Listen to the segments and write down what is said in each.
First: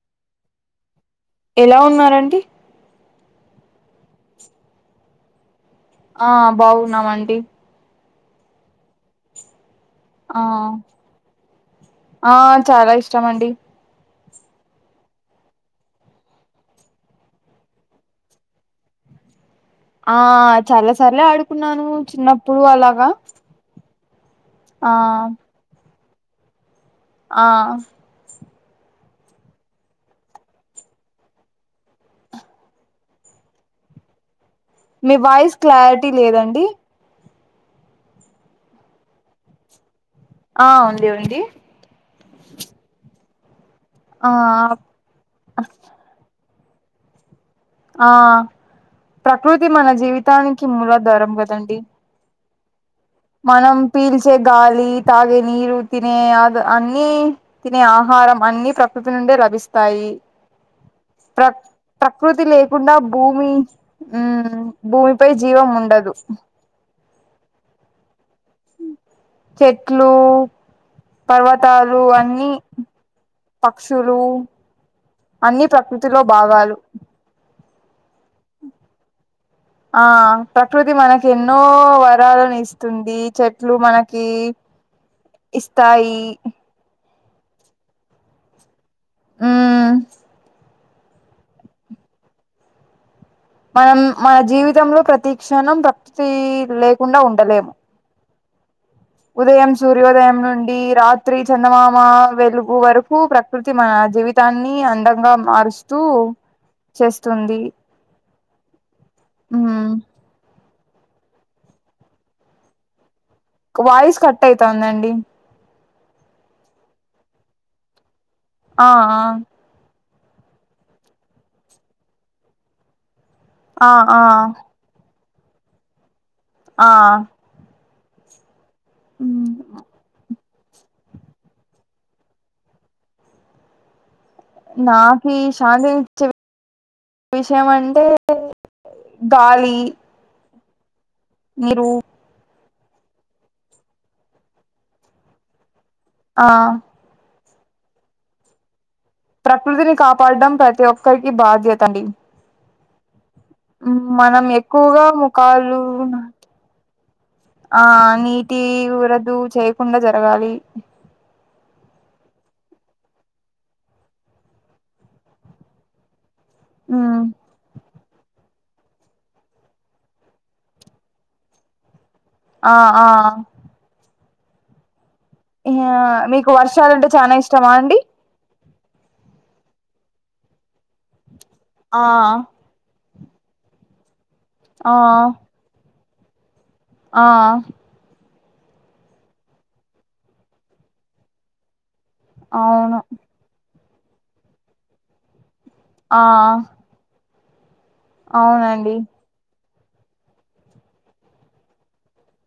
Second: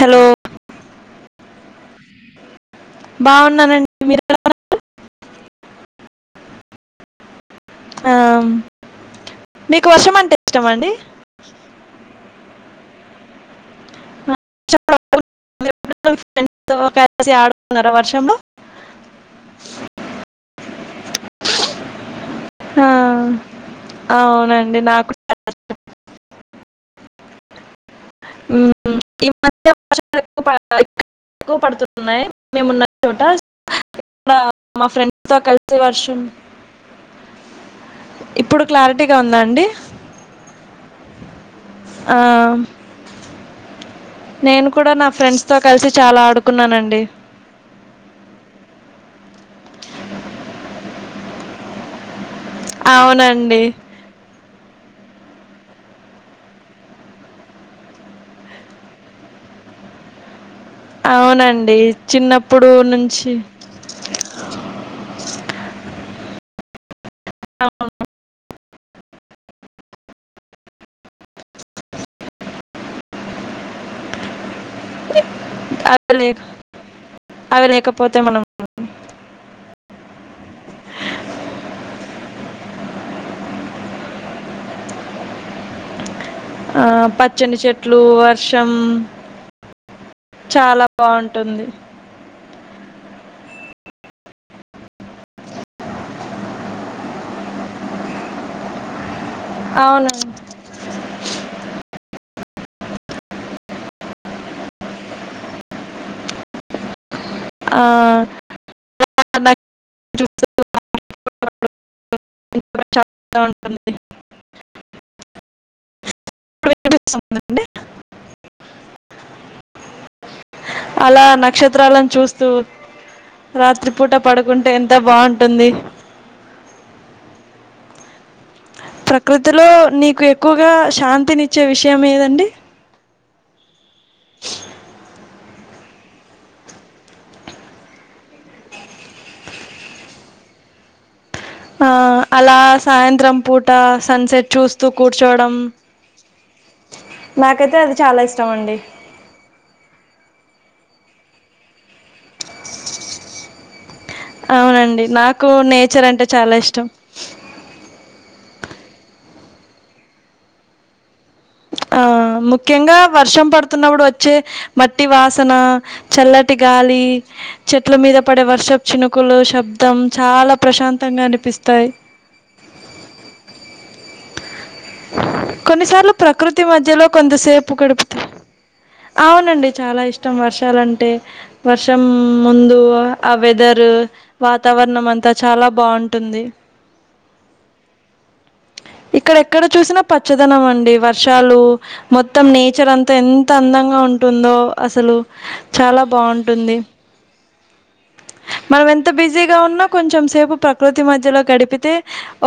Hello ఎలా ఉన్నారండి బాగున్నానండి మీరు ఎలా ఉన్నారు ఆ బాగున్నామండి ఆ మీకు వర్షం అంటే ఆ ఇష్టమా అండి ఆ చాలా ఇష్టం అండి మీరూ ఎప్పుడన్న ఆడున్నార వర్షంలో ఆ చాలా సార్లే ఆడుకున్నాను చిన్నప్పు ప్పుడు ఆ, అలాగా అవునండి ఆ నాకు ఆ మ్మ్ ఈ మధ్య వర్షాలు ఎక్కు ఎక్కువ పడుతున్నాయి మేమున్న చోట ఇక్కడ మా మీ ఫ్రెండ్స్తో వాయిస్ కలిసి క్లారిటీ వర్షం లేదండి ఇప్పుడు క్లారిటీగా ఉందా అండి. ఆ ఉంది ఉంది. ఆ, ఆ నేను కూడ నా ఫ్రెండ్స్ తో కలిసి చాలా ఆడుకు కున్నానండి. ఆ ప్రకృతి మన జీవితానికి మూలధరం కదండి అవునండి మనం పీల్చే గాలి తాగే నీరు తినే అ అన్ని తినే ఆహారం అన్ని ప్రకృతి నుండే లభిస్తాయి. ప్ర అవునండి ప్రకృతి చిన్నప్పుడు లేకుండా నుంచి భూమి భూమిపై జీవం ఉండదు అవును చెట్లు పర్వతాలు అన్నీ పక్షులు అన్ని ప్రకృతిలో అదే భాగాలు అవి లేకపోతే మనం ఆ ప్రకృతి మనకి ఎన్నో వరాలను ఇస్తుంది చెట్లు మనకి ఇస్తాయి. ఆ పచ్చని చెట్లు వర్షం ఊ చాలా బాగుంటుంది మనం మన జీవితంలో ప్రతీ క్షణం ప్రకృతి లేకుండా ఉండలేము ఉదయం అవును సూర్యోదయం నుండి రాత్రి చందమామ వెలుగు వరకు ప్రకృతి మన జీవితాన్ని అందంగా మారుస్తూ చేస్ ఆ హూ చన్ వాయిస్ కట్ అయితాందండి. ఇప్పుడు వినిపిస్తుందా అండి. ఆ అలా నక్షత్రాలను చూస్తూ ఆ రాత్రిపూట ఆ ఆ పడుకుంటే ఎంత బాగు ట్టుంది ఆ ప్రకృతిలో నీకు ఎ క్కువగా శాంతినిచ్చే విషయం ఏదండి నాకి శాంతి ఇచ్చే విషయం అంటే గాలి నీరు ఆ అలా సాయంత్రం పూట సన్సెట్ చూస్తూ కూర్చోడం ఆ నాకైతే అది చాలా ఇష్టం అండి ప్రకృతిని కాపాడం ప్రతి ఒక్కరికి బాధ్యత అండి మనం అవునండి ఎక్కువగా నాకు ముఖాలు నేచర్ అంటే చాలా ఇష్టం ఆ నీ టి వరదు చేయకుండా జరగాలి ఆ ముఖ్యంగా వర్షం పడుతున్నప్పుడు వచ్చే మట్టి వాసన చల్ల టి గాల ఉమ్ చె చెట్ల మీద పడే వర్షపు చినుకులు శబ్దం చాలా ప్రశాంతంగా అనిపిస్తాయి ఆ ఆ కొన్నిసార్లు యాహ్! మీకు ప్రకృతి మధ్యలో వర్షాలంటే కొంత చానా ఇష్టమా సేపు అండి గడుపుత అవునండి చాలా ఇష్టం వర్షాలంటై వర్షం ఆ ముందు ఆ వెర్థెర్ ఆ వాతావరణం అంతా చాలా బాగు ఉంటుంది ఆ ఇక్కడ ఎక్కడ చూసినా పచ్చదనం అండి వా శాలు మొత్తం నేచర్ అవును అంతా ఎంత అందంగా ఉంటుందో అసలు చాలా ఆ బాగుంటుంది మనం అవునండి ఎంత బిజీగా ఉన్నా కొంచెం సేపు ప్రకృతి మధ్యలో గడిపితే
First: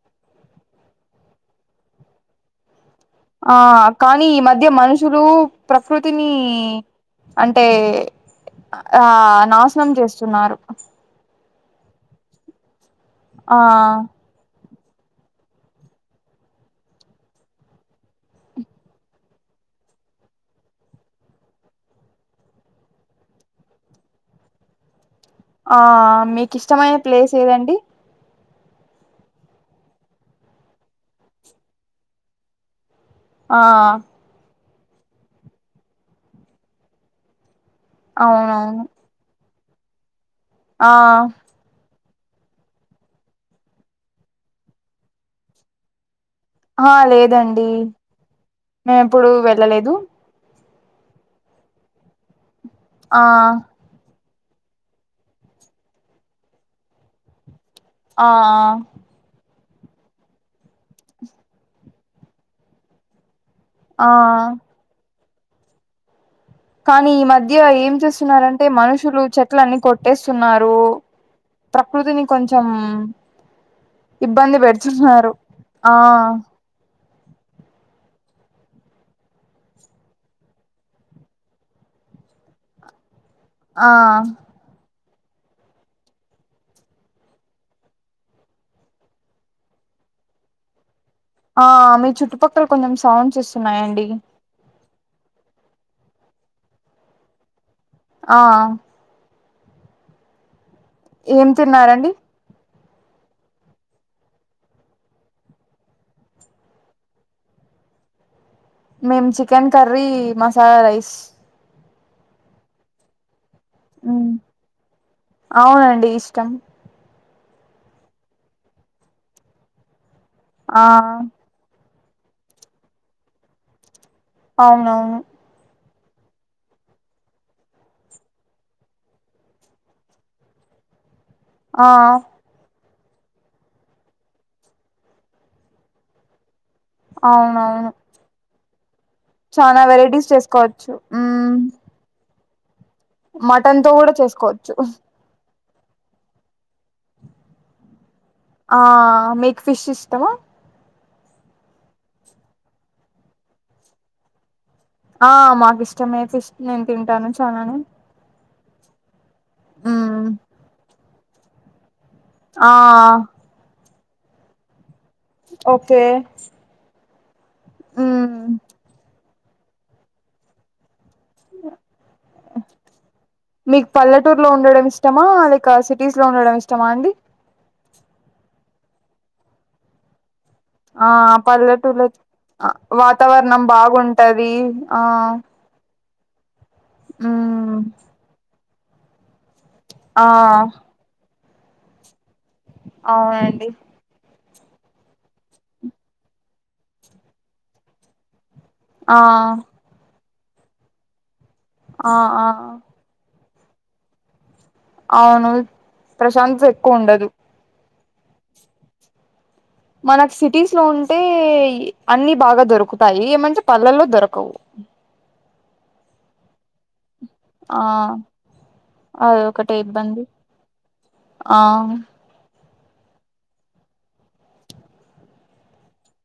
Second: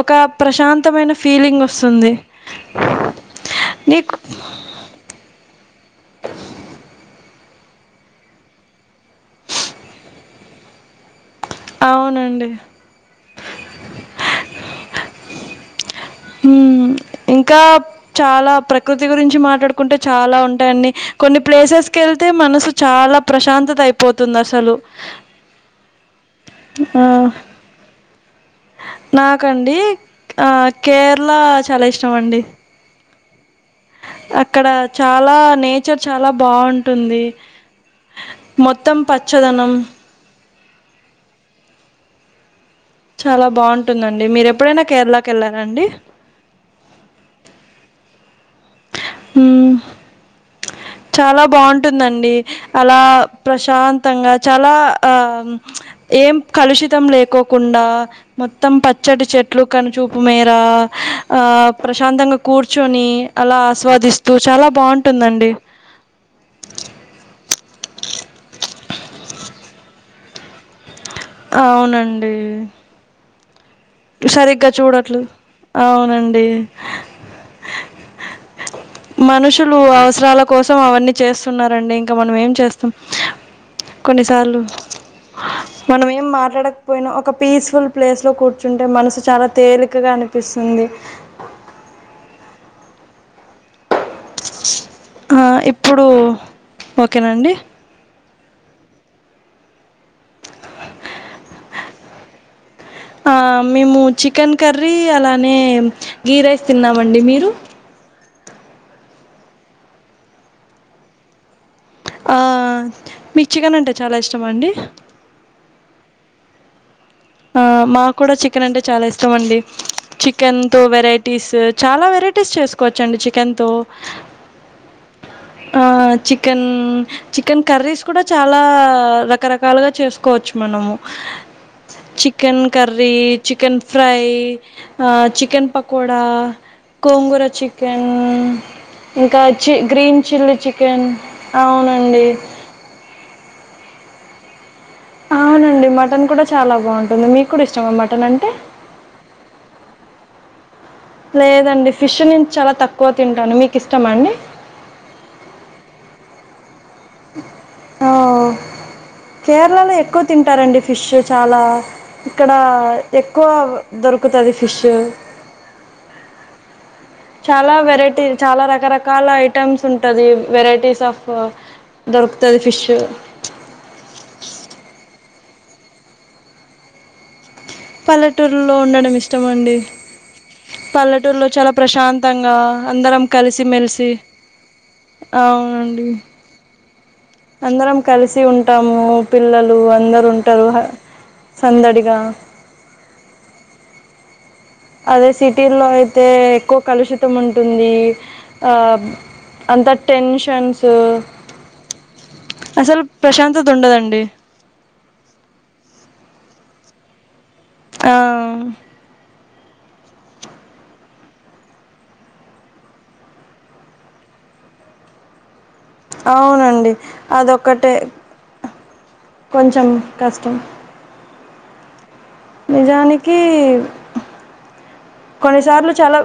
ఒక ప్రశాంతమైన ఫీలింగ్ వస్తుంది ఆ నీకు కానీ ఈ మధ్య మనుషులు ప్రకృతిని అంటే ఆ నాశనం చేస్తున్నారు అవునండి ఆ హుమ్ ఇంకా చాలా ప్రకృతి గురించి మాట్లాడుకుంటే చాలా ఉంటాయండి కొన్ని ప్లేసెస్ కెళ్తే మనసు చాలా ప్రశాంతత అయిపోతుంది అసలు ఆ మీకు ఇష్టమైన ప్లేస్ ఏదండి నాకండి ఆ కేరళ చాలా ఇష్టం అండి ఆ అక్కడ చాలా నేచర్ చాలా బావుంటుంది అవునవును మొత్తం పచ్చదనం ఆ చాలా బావుంటుందండి మీరు ఎప్పుడైనా కేరళకి ఎళ్ళారండి ఆ లేదండి మేము ఎప్పుడూ హ్మ్. వెళ్ళలేదు చాలా బావుంటుందండి అలా ఆ ప్రశాంతంగా చాలా ఆమ్ ఏం కలుషితం లేకో కుండా ఆ మొత్తం పచ్చటి చెట్ అట్లు కనుచూపు మేర ఆ ప్రశాంతంగా కూర్చొని అలా ఆ ఆస్వాదిస్తూ చాలా బావుంట్ ఉంటుందండి కానీ ఈ మధ్య ఏం చేస్తున్నారంటే మనుషులు చెట్లన్ని కొట్టేస్తున్నారు ప్రకృతిని అవునండి. కొంచెం ఇబ్బంది సరిగ్గా చూడట్లే పెడుతున్నారు ఆ అవునండి మనుషులు అవసరాల కోసం అవన్నీ చేస్తున్నరండి ఇంకా మనం ఏం చేస్తాం ఆ కొన్నిసార్లు మనం ఏం మాట్లాడకపోయిన ఒక పీస్ఫుల్ ప్లేస్ లో కూర్చుంటే మనసు చాలా తేలికగా అనిపిస్తుంది ఆ మీ చుట్టుపక్కల కొంచెం సౌండ్స్ వస్తున్నాయండి ఆ ఇప్పుడు ఓకేనండి ఆ ఏం తిన్నారండి ఆ మేము చికెన్ కర్రీ అలానే గీ రైస్ తిన్నామండి మీరు మేము చికెన్ కర్రీ మసాల రైస్ ఆ మి చికెన్ అంటే చాలా ఉమ్ ఇష్టమ అండి తం ఆ మా కూడ చికెన్ అంటే చాలా ఇష్టం అండి చికెన్తో ఆ వేరైటీస్ చాలా వెరైటీస్ చేసుకోవచ్చండి చికెన్తో అవునా ఆచికెన్ చికెన్ కర్రీస్ కూడా చాలా రకరకాలుగా చేసుకోవచ్చు మనము ఆ chicken curry chicken fry chicken pakoda gongura అవునవును చికెన్ ఇంకా చి చానా గ్రీన్ వెరైటీస్ చిల్లీ చేసుకోవచ్చు చికెన్ ఉమ్ అవునండి మటన్ తో కూడా చేసుకోవచ్చు అవునండి మటన్ కూడా చాలా బాగుంటుంది మీకు కూడా ఇష్టం మటన్ అంటే తమ లేదండి ఫిష్ నుంచి చాలా తక్కువ తింటాను మీకు ఇష్టమ అండి ఆ మాకు ఇష్టమేతే ఇష్టంగ తింటాను చాలాని ఆ కేరళలో ఎక్కువ ఉమ్ తింటారండి ఫిష్ చాలా ఇక్కడ ఆ ఎక్కువ దొరుకుతది ఫిష్ ఓకే చాలా వెరైటీ ఉమ్ చాలా రకరకాల ఐట ఐటమ్స్ ఉంటది వెరైటీస్ ఆఫ్ ఇ దొరుకుతుది ఫిషు మాలైక సిటీస్ లో ఉండడం ఇష్టమా అండి పల్లెటూరులో ఉండడం ఇష్టమ అండి ఆ పల్లెటూరులో చాలా పల్లెటూరులో ప్రశాంతంగా అందరం వాతావరణం కలిసిమెలిసి బాగుంటది ఆ అవునండి ఉమ్ అందరం కలిసి ఉంట అంటాము పిల్లల్ ఉ అందరు ఆ ఉంటారు సందడిగా అవునండి అదే సిటీలో అయితే ఎక్కువ కలుషితం ఉంటుంది ఆ అంత టెన్ష ఫ్రెండ్స్ ఆ ఆ త ఉండదండి అవును ప్రశాంస ఎక్కువ ఉండదు ఆ మనకు సిటీస్ లో ఉంటే అన్ని బాగా దొరుకుతాయి ఏమంచి పలల్లో దొరకవు అవునండి ఆ అదొకటే అది ఒకటే కొంచెం ఇబ్బంది కష్టం ఆ. నిజానికీ. కొనీసార్లు. చాలా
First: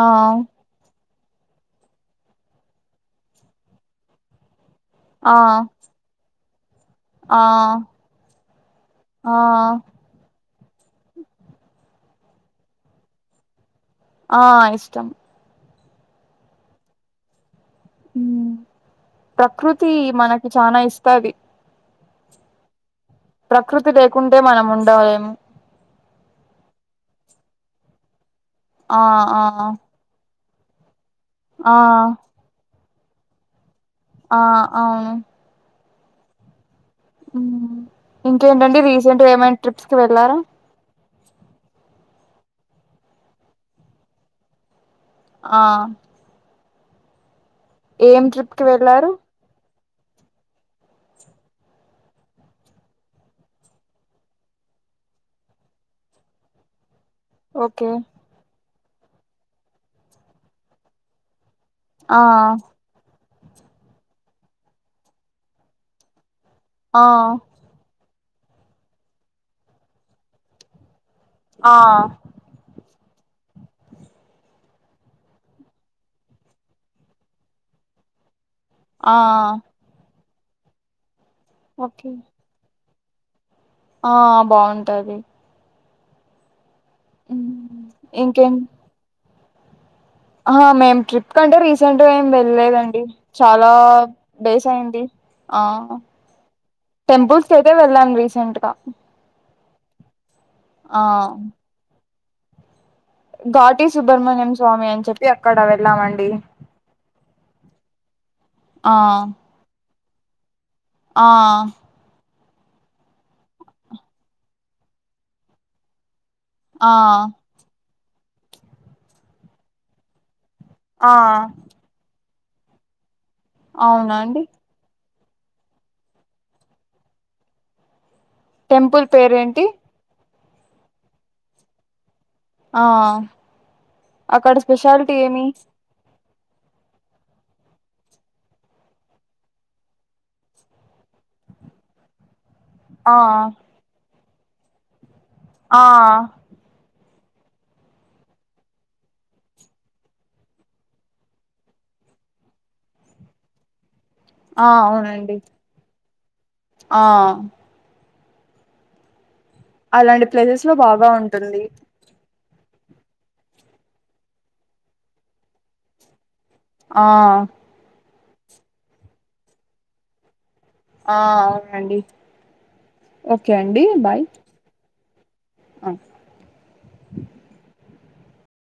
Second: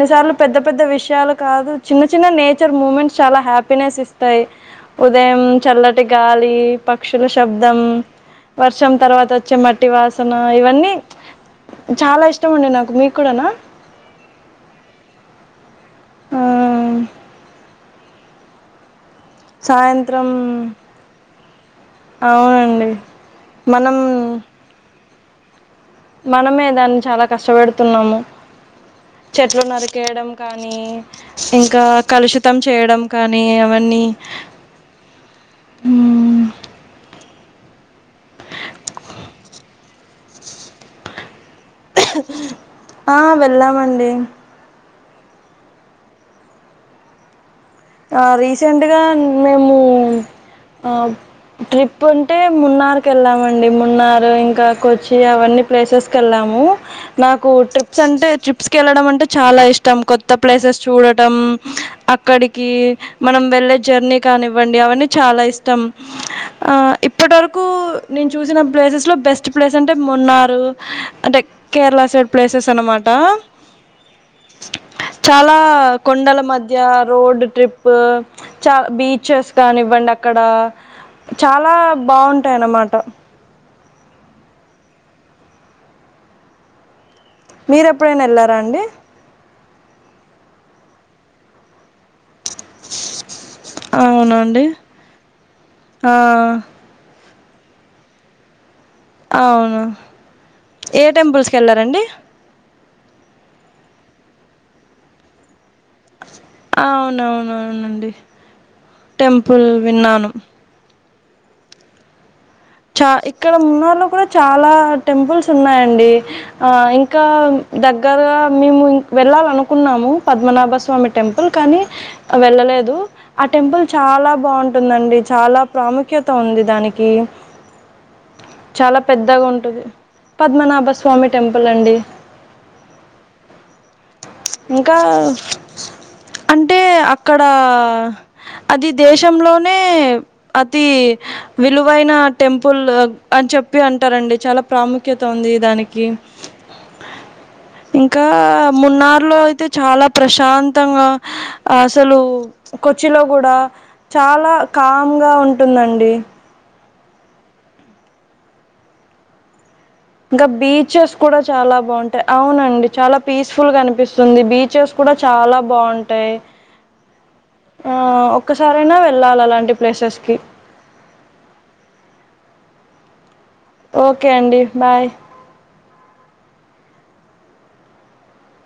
ఆ పెద్ద పెద్ద విష. త్యాలు కాదు చిన్న చిన్న నేచర్ మూమెంట్స్ చాలా హ్యాపీనెస్ ఇస్తాయి. ఆ ఉదయం చల్లటి గాలి. ఏప్. పక్షుల ఆ శబ్దం, వర్షం తర్వాత ఆ వచ్చే మట్టి వాసన. అ ఇవన్నీ చ్, చాలా ఇష్టం అండి నాకు మీ. ఇక్కడనా. ఆ ఇష్టం. ఊమ్. ఉ. ప్రకృతి సాయంత్రం మనకి చానా ఇస్తాది. అవునండి. ప్రకృతి మనం లేకుంటే మనం ఉండాలి. ఆ. మనమే దాన్ని చాలా కష్టపెడుతున్నాము. ఆ ఆ చెట్లు నరికేయడం. కానీ. ఆ ఇంకా కలుషితం. చేయడం కానీ. ఆ అవును. ఉమ్. ఉమ్. ఇంకేంటడి రీసెంట్ గ ఏమైనా ట్రిప్స్. వెళ్ళార. ఆ వెళ్ళామండి. ఆ. ఏం ఆ ట్రిప్ కి రీసెంట్ గ వెళ్ళారు మేము. ఉ అ ట్రిప్పు అంటే మున్నార్కి వెళ్ళామండి మున్నార్ ఇంకా కొచ్చి అవన్నీ ప్లేసెస్కి వెళ్ళాము. నాకు ఓకే ట్రిప్స్ అంటే ట్రిప్. ట్రీప్స్కి వెళ్ళడం అంటే చాలా ఇష్టం కొత్త ప్లేసెస్ చూడటం. ఆ. అక్కడికి మనం వెళ్ళే జర్నీ కానివ్వండి అవన్నీ చాలా ఇష్టం. అ ఆ ఇప్పటివరకూ. నేను చూసిన ప్లేసెస్లో బెస్ట్ ప్లేస్ అంటే మొన్నారు. అంటే ఆ కేరళ సైడ్ ప్లేసెస్ అనమాట ట చాలా కొండల మధ్య రోడ్ ట్రిప్ చ ఆ బీచెస్ కాగానివ్వండి అక్కడ చాలా ఓకే బాగుంటాయి అన్నమాట ఆ బాగుంటది హ్మ్. మీర ఎప్పుడైనా వెళ్లారా అండి మేమ్ ట్రిప్ కంటే రీసెంట్ గా ఏం లేదండి చాలా అవునండి డేస్ అయింది ఆ టెంపుల్స్ తే వెళ్ళాను రీసెంట్ గా అవున ఆ ఏ టెంపుల్స్ కి వెళ్లారండి ఘాటి సుబ్రహ్మణ్యం స్వామి అని చెప్పి అక్కడ వెళ్ళామండి అవునవును అవునండి ఆ టెంపుల్ విన్నాను ఆ చా ఇక్కడ మన్నళ్లో కూడా చాలా టెంపుల్స్ ఉన్నాయండి ఆ ఇంకా దగ్గ దగ్గర మేముం వెళ్ళాలనుకున్నాము పద్మనాభ ప్ప స్వామి ఆ టెంపుల్ కానీ వెళ్ళలేదు ఆ టెంపుల్ అవునా చాలా అండి బాగుంటుందండి చాలా ప్రాముఖ్యత ఉంది దానికి చాలా టెంపుల్ పెద్దగా పేరేంటి ఉంటది. పద్మనాభ స్వామి టెంపుల్ అండి ఆ అక్కడ ఇంకా స్పెషాలిటీ ఏమి అంటే అక్కడ అది దేశంలోనే అతి విలువైన టెంపుల్ ఆ అని చెప్పి అంటారండి చాలా ప్రాముఖ్య ముఖ్యత ఉంది ఆ దానికి ఇంకా మున్నార్లో అయితే చాలా ప్రశాంతంగా అసలు కొచ్చిలో కూడా చాలా ఆ కామ్గా అవునండి ఉంటుందండి ఆ అలాంటి ఇంకా ప్లేసెస్ లో బాగా బీచెస్ కూడా ఉంటుంది చాలా బాగుంటాయి అవునండి చాలా పీస్ఫుల్ గా అనిపిస్తుంది బీచెస్ కూడా చాలా బాగుంటాయి ఆ ఆ, ఒక్కసారైనా వెళ్ళాలి అలాంటి ప్లేసెస్కిి ఆ అవునండి ఓకే ఓకే అండి బాయ్ అ